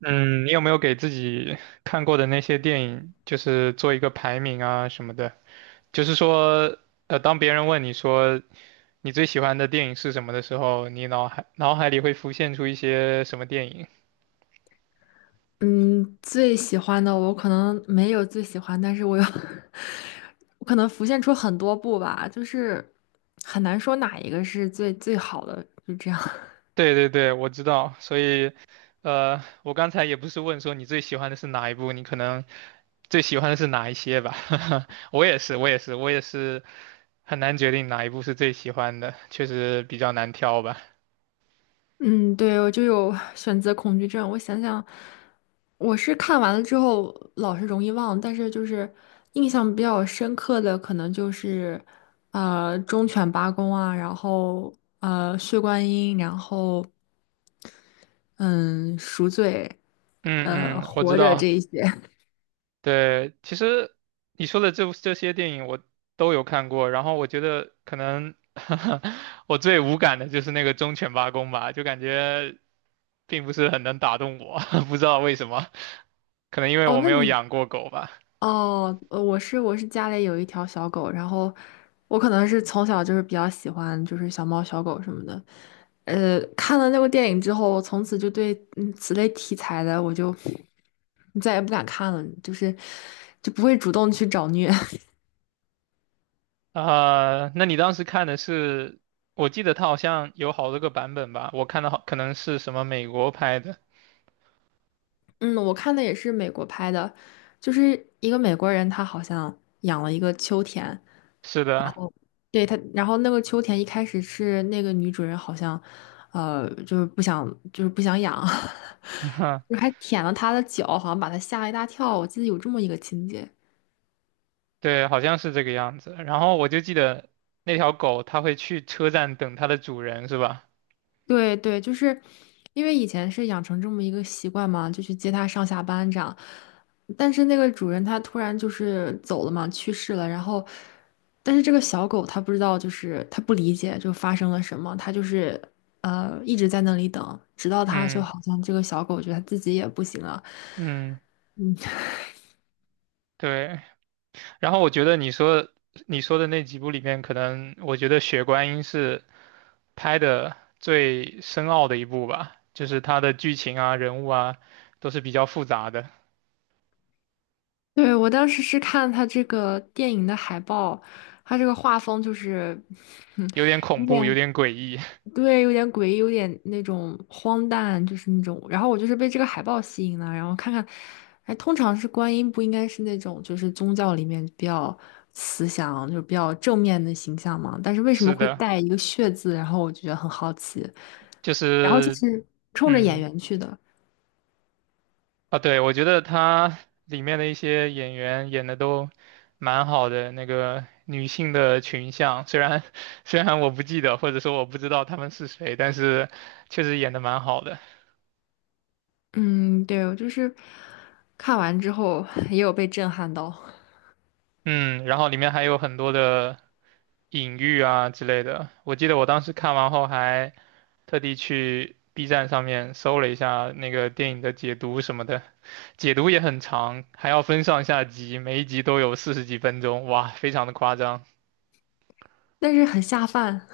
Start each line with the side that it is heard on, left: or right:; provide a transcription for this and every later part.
right: 嗯，你有没有给自己看过的那些电影，就是做一个排名啊什么的？就是说，当别人问你说你最喜欢的电影是什么的时候，你脑海里会浮现出一些什么电影？
left: 嗯，最喜欢的我可能没有最喜欢，但是我有，我可能浮现出很多部吧，就是很难说哪一个是最最好的，就这样。
right: 对对对，我知道。所以，我刚才也不是问说你最喜欢的是哪一部，你可能最喜欢的是哪一些吧？我也是，我也是，我也是很难决定哪一部是最喜欢的，确实比较难挑吧。
left: 嗯，对，我就有选择恐惧症。我想想，我是看完了之后老是容易忘，但是就是印象比较深刻的，可能就是忠犬八公啊，然后血观音，然后嗯赎罪，
right: 嗯嗯，我知
left: 活着这
right: 道。
left: 一些。
right: 对，其实你说的这些电影我都有看过，然后我觉得可能 我最无感的就是那个忠犬八公吧，就感觉并不是很能打动我，不知道为什么，可能因为
left: 哦，
right: 我没
left: 那
right: 有
left: 你
right: 养过狗吧。
left: 哦，我是家里有一条小狗，然后我可能是从小就是比较喜欢就是小猫小狗什么的，看了那部电影之后，我从此就对此类题材的我就再也不敢看了，就是就不会主动去找虐。
right: 啊、那你当时看的是，我记得它好像有好多个版本吧，我看的好可能是什么美国拍的，
left: 嗯，我看的也是美国拍的，就是一个美国人他好像养了一个秋田，
right: 是的，
left: 对他，然后那个秋田一开始是那个女主人好像，就是不想，就是不想养，还舔了他的脚，好像把他吓了一大跳。我记得有这么一个情节。
right: 对，好像是这个样子。然后我就记得那条狗，它会去车站等它的主人，是吧？
left: 对对，就是因为以前是养成这么一个习惯嘛，就去接他上下班这样。但是那个主人他突然就是走了嘛，去世了。然后，但是这个小狗它不知道，就是它不理解就发生了什么，它就是一直在那里等，直到它就
right: 嗯
left: 好像这个小狗觉得它自己也不行了。
right: 嗯，对。然后我觉得你说你说的那几部里面，可能我觉得《血观音》是拍的最深奥的一部吧，就是它的剧情啊、人物啊都是比较复杂的，
left: 对，我当时是看它这个电影的海报，它这个画风就是，哼，
right: 有点恐
left: 有
right: 怖，有
left: 点。
right: 点诡异。
left: 对，有点诡异，有点那种荒诞，就是那种。然后我就是被这个海报吸引了，然后看看，哎，通常是观音不应该是那种就是宗教里面比较慈祥，就是比较正面的形象嘛？但是为什么
right: 是
left: 会
right: 的，
left: 带一个血字？然后我就觉得很好奇。
right: 就
left: 然后就
right: 是
left: 是冲着演
right: 嗯。
left: 员去的，
right: 啊，对，我觉得他里面的一些演员演的都蛮好的，那个女性的群像，虽然 虽然我不记得，或者说我不知道他们是谁，但是确实演的蛮好的。
left: 嗯，对，我就是看完之后也有被震撼到，
right: 嗯，然后里面还有很多的隐喻啊之类的。我记得我当时看完后还特地去 B 站上面搜了一下那个电影的解读什么的，解读也很长，还要分上下集，每一集都有40几分钟，哇，非常的夸张。
left: 但是很下饭，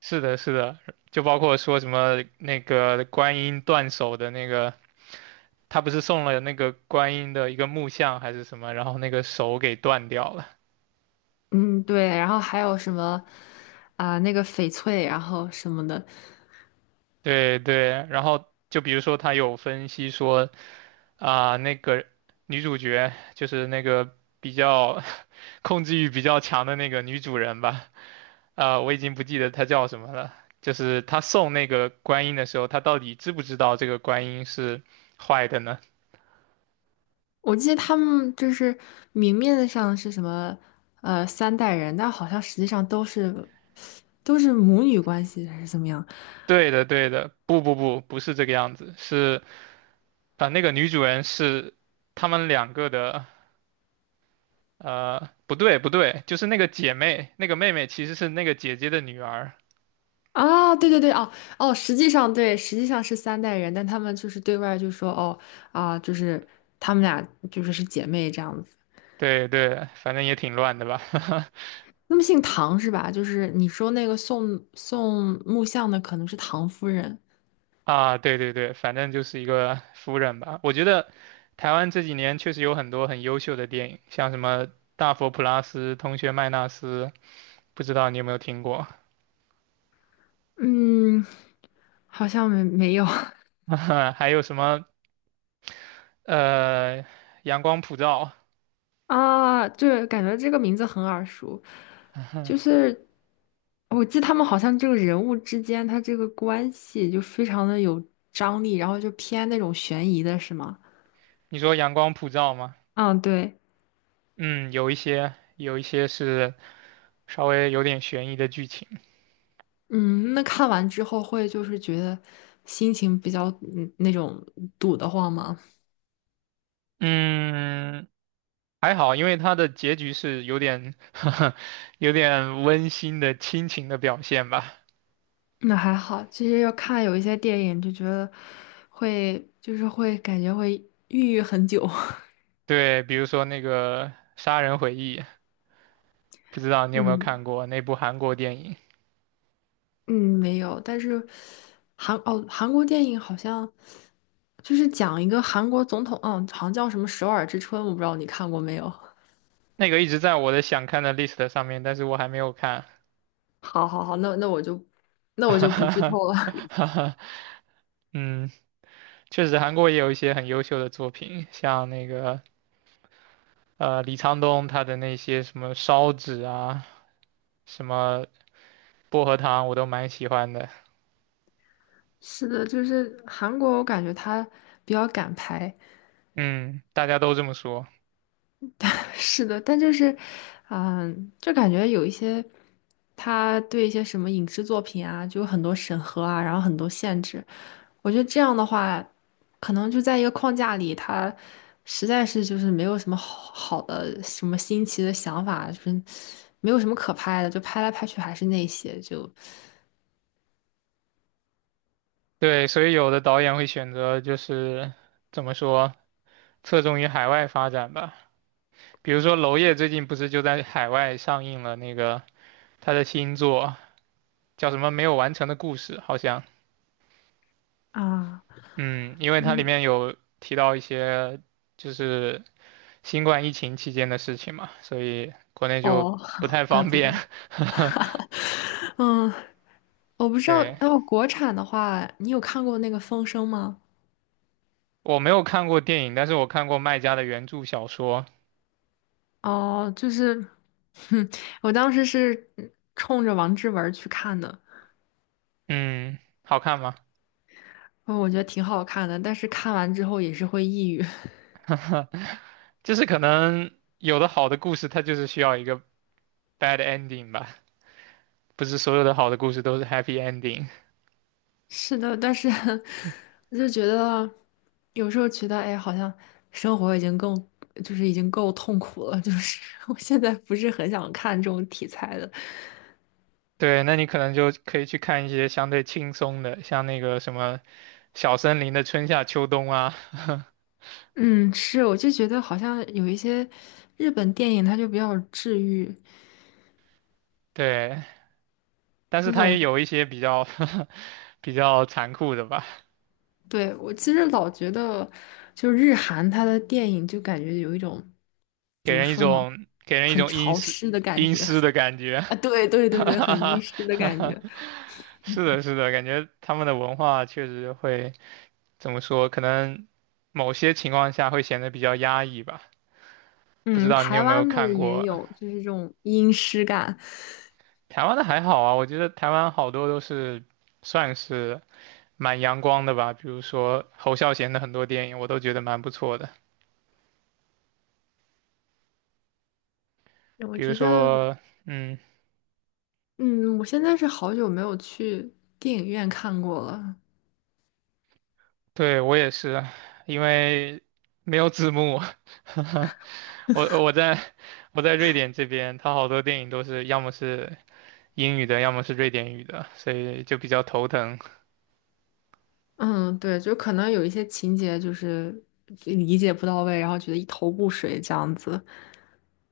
right: 是的，是的，就包括说什么那个观音断手的那个，他不是送了那个观音的一个木像还是什么，然后那个手给断掉了。
left: 嗯，对。然后还有什么啊、那个翡翠，然后什么的。
right: 对对，然后就比如说他有分析说啊、那个女主角就是那个比较 控制欲比较强的那个女主人吧，啊、我已经不记得她叫什么了。就是她送那个观音的时候，她到底知不知道这个观音是坏的呢？
left: 我记得他们就是明面上是什么三代人，但好像实际上都是母女关系还是怎么样
right: 对的，对的，不不不，不是这个样子，是啊、那个女主人是他们两个的，不对不对，就是那个姐妹，那个妹妹其实是那个姐姐的女儿，
left: 啊？对对对，哦哦，实际上对，实际上是三代人，但他们就是对外就说哦啊，就是他们俩就是是姐妹这样子。
right: 对对，反正也挺乱的吧，
left: 那么姓唐是吧？就是你说那个送木像的可能是唐夫人，
right: 啊，对对对，反正就是一个夫人吧。我觉得台湾这几年确实有很多很优秀的电影，像什么《大佛普拉斯》《同学麦纳斯》，不知道你有没有听过，
left: 嗯，好像没有。
right: 还有什么呃《阳光普照》
left: 啊，对，感觉这个名字很耳熟，就是我记得他们好像这个人物之间他这个关系就非常的有张力，然后就偏那种悬疑的，是吗？
right: 你说阳光普照吗？
left: 嗯，对，
right: 嗯，有一些，有一些是稍微有点悬疑的剧情。
left: 嗯，那看完之后会就是觉得心情比较嗯那种堵得慌吗？
right: 嗯，还好，因为它的结局是有点 有点温馨的亲情的表现吧。
left: 那还好，其实要看有一些电影就觉得会就是会感觉会抑郁很久，
right: 对，比如说那个《杀人回忆》，不知道 你有没有
left: 嗯。
right: 看过那部韩国电影？
left: 嗯，没有，但是韩哦，韩国电影好像就是讲一个韩国总统，嗯，好像叫什么《首尔之春》，我不知道你看过没有。
right: 那个一直在我的想看的 list 上面，但是我还没有看。
left: 好好好，那我就不剧透了。
right: 嗯，确实韩国也有一些很优秀的作品，像那个李沧东他的那些什么烧纸啊，什么薄荷糖，我都蛮喜欢的。
left: 是的，就是韩国，我感觉他比较敢拍。
right: 嗯，大家都这么说。
left: 是的，但就是，嗯，就感觉有一些他对一些什么影视作品啊，就有很多审核啊，然后很多限制。我觉得这样的话，可能就在一个框架里，他实在是就是没有什么好好的、什么新奇的想法，就是没有什么可拍的，就拍来拍去还是那些，就
right: 对，所以有的导演会选择就是怎么说，侧重于海外发展吧。比如说娄烨最近不是就在海外上映了那个他的新作，叫什么《没有完成的故事》，好像。
left: 啊，
right: 嗯，因为它里
left: 嗯，
right: 面有提到一些就是新冠疫情期间的事情嘛，所以国内就
left: 哦，
right: 不 太
left: 怪
right: 方
left: 不得，
right: 便。
left: 嗯，我不 知道，
right: 对。
left: 哦，国产的话，你有看过那个《风声》吗？
right: 我没有看过电影，但是我看过卖家的原著小说。
left: 哦，就是，哼，我当时是冲着王志文去看的，
right: 嗯，好看吗？
left: 哦，我觉得挺好看的，但是看完之后也是会抑郁。
right: 就是可能有的好的故事，它就是需要一个 bad ending 吧，不是所有的好的故事都是 happy ending。
left: 是的，但是 我就觉得有时候觉得，哎，好像生活已经更就是已经够痛苦了，就是 我现在不是很想看这种题材的。
right: 对，那你可能就可以去看一些相对轻松的，像那个什么《小森林的春夏秋冬》啊，
left: 嗯，是，我就觉得好像有一些日本电影，它就比较治愈
right: 对，但是
left: 那
right: 它
left: 种。
right: 也有一些比较 比较残酷的吧，
left: 对，我其实老觉得，就是日韩它的电影就感觉有一种
right: 给
left: 怎么
right: 人一
left: 说呢，
right: 种给人一
left: 很
right: 种阴
left: 潮
right: 湿
left: 湿的感
right: 阴
left: 觉
right: 湿的感觉。
left: 啊，对 对
right: 哈
left: 对对，
right: 哈
left: 很阴
right: 哈
left: 湿的
right: 哈
left: 感
right: 哈！
left: 觉。
right: 是的，是的，感觉他们的文化确实会怎么说？可能某些情况下会显得比较压抑吧。不知
left: 嗯，
right: 道你有
left: 台
right: 没有
left: 湾的
right: 看
left: 也
right: 过
left: 有，就是这种阴湿感。
right: 台湾的还好啊，我觉得台湾好多都是算是蛮阳光的吧。比如说侯孝贤的很多电影，我都觉得蛮不错的。
left: 我
right: 比如
left: 觉得，
right: 说，嗯，
left: 嗯，我现在是好久没有去电影院看过了。
right: 对，我也是，因为没有字幕。我我在我在瑞典这边，它好多电影都是要么是英语的，要么是瑞典语的，所以就比较头疼。
left: 嗯，对，就可能有一些情节就是理解不到位，然后觉得一头雾水这样子。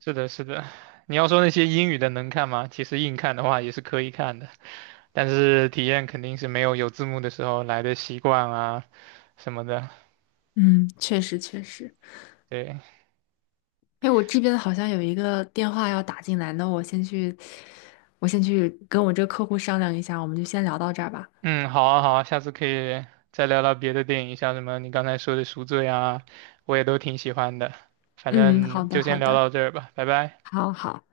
right: 是的，是的。你要说那些英语的能看吗？其实硬看的话也是可以看的，但是体验肯定是没有有字幕的时候来的习惯啊什么的。
left: 嗯，确实确实。
right: 对。
left: 哎，我这边好像有一个电话要打进来，那我先去，我先去跟我这个客户商量一下，我们就先聊到这儿吧。
right: 嗯，好啊，好啊，下次可以再聊聊别的电影，像什么你刚才说的《赎罪》啊，我也都挺喜欢的。反
left: 嗯，好
right: 正
left: 的
right: 就先
left: 好
right: 聊
left: 的，
right: 到这儿吧，拜拜。
left: 好好。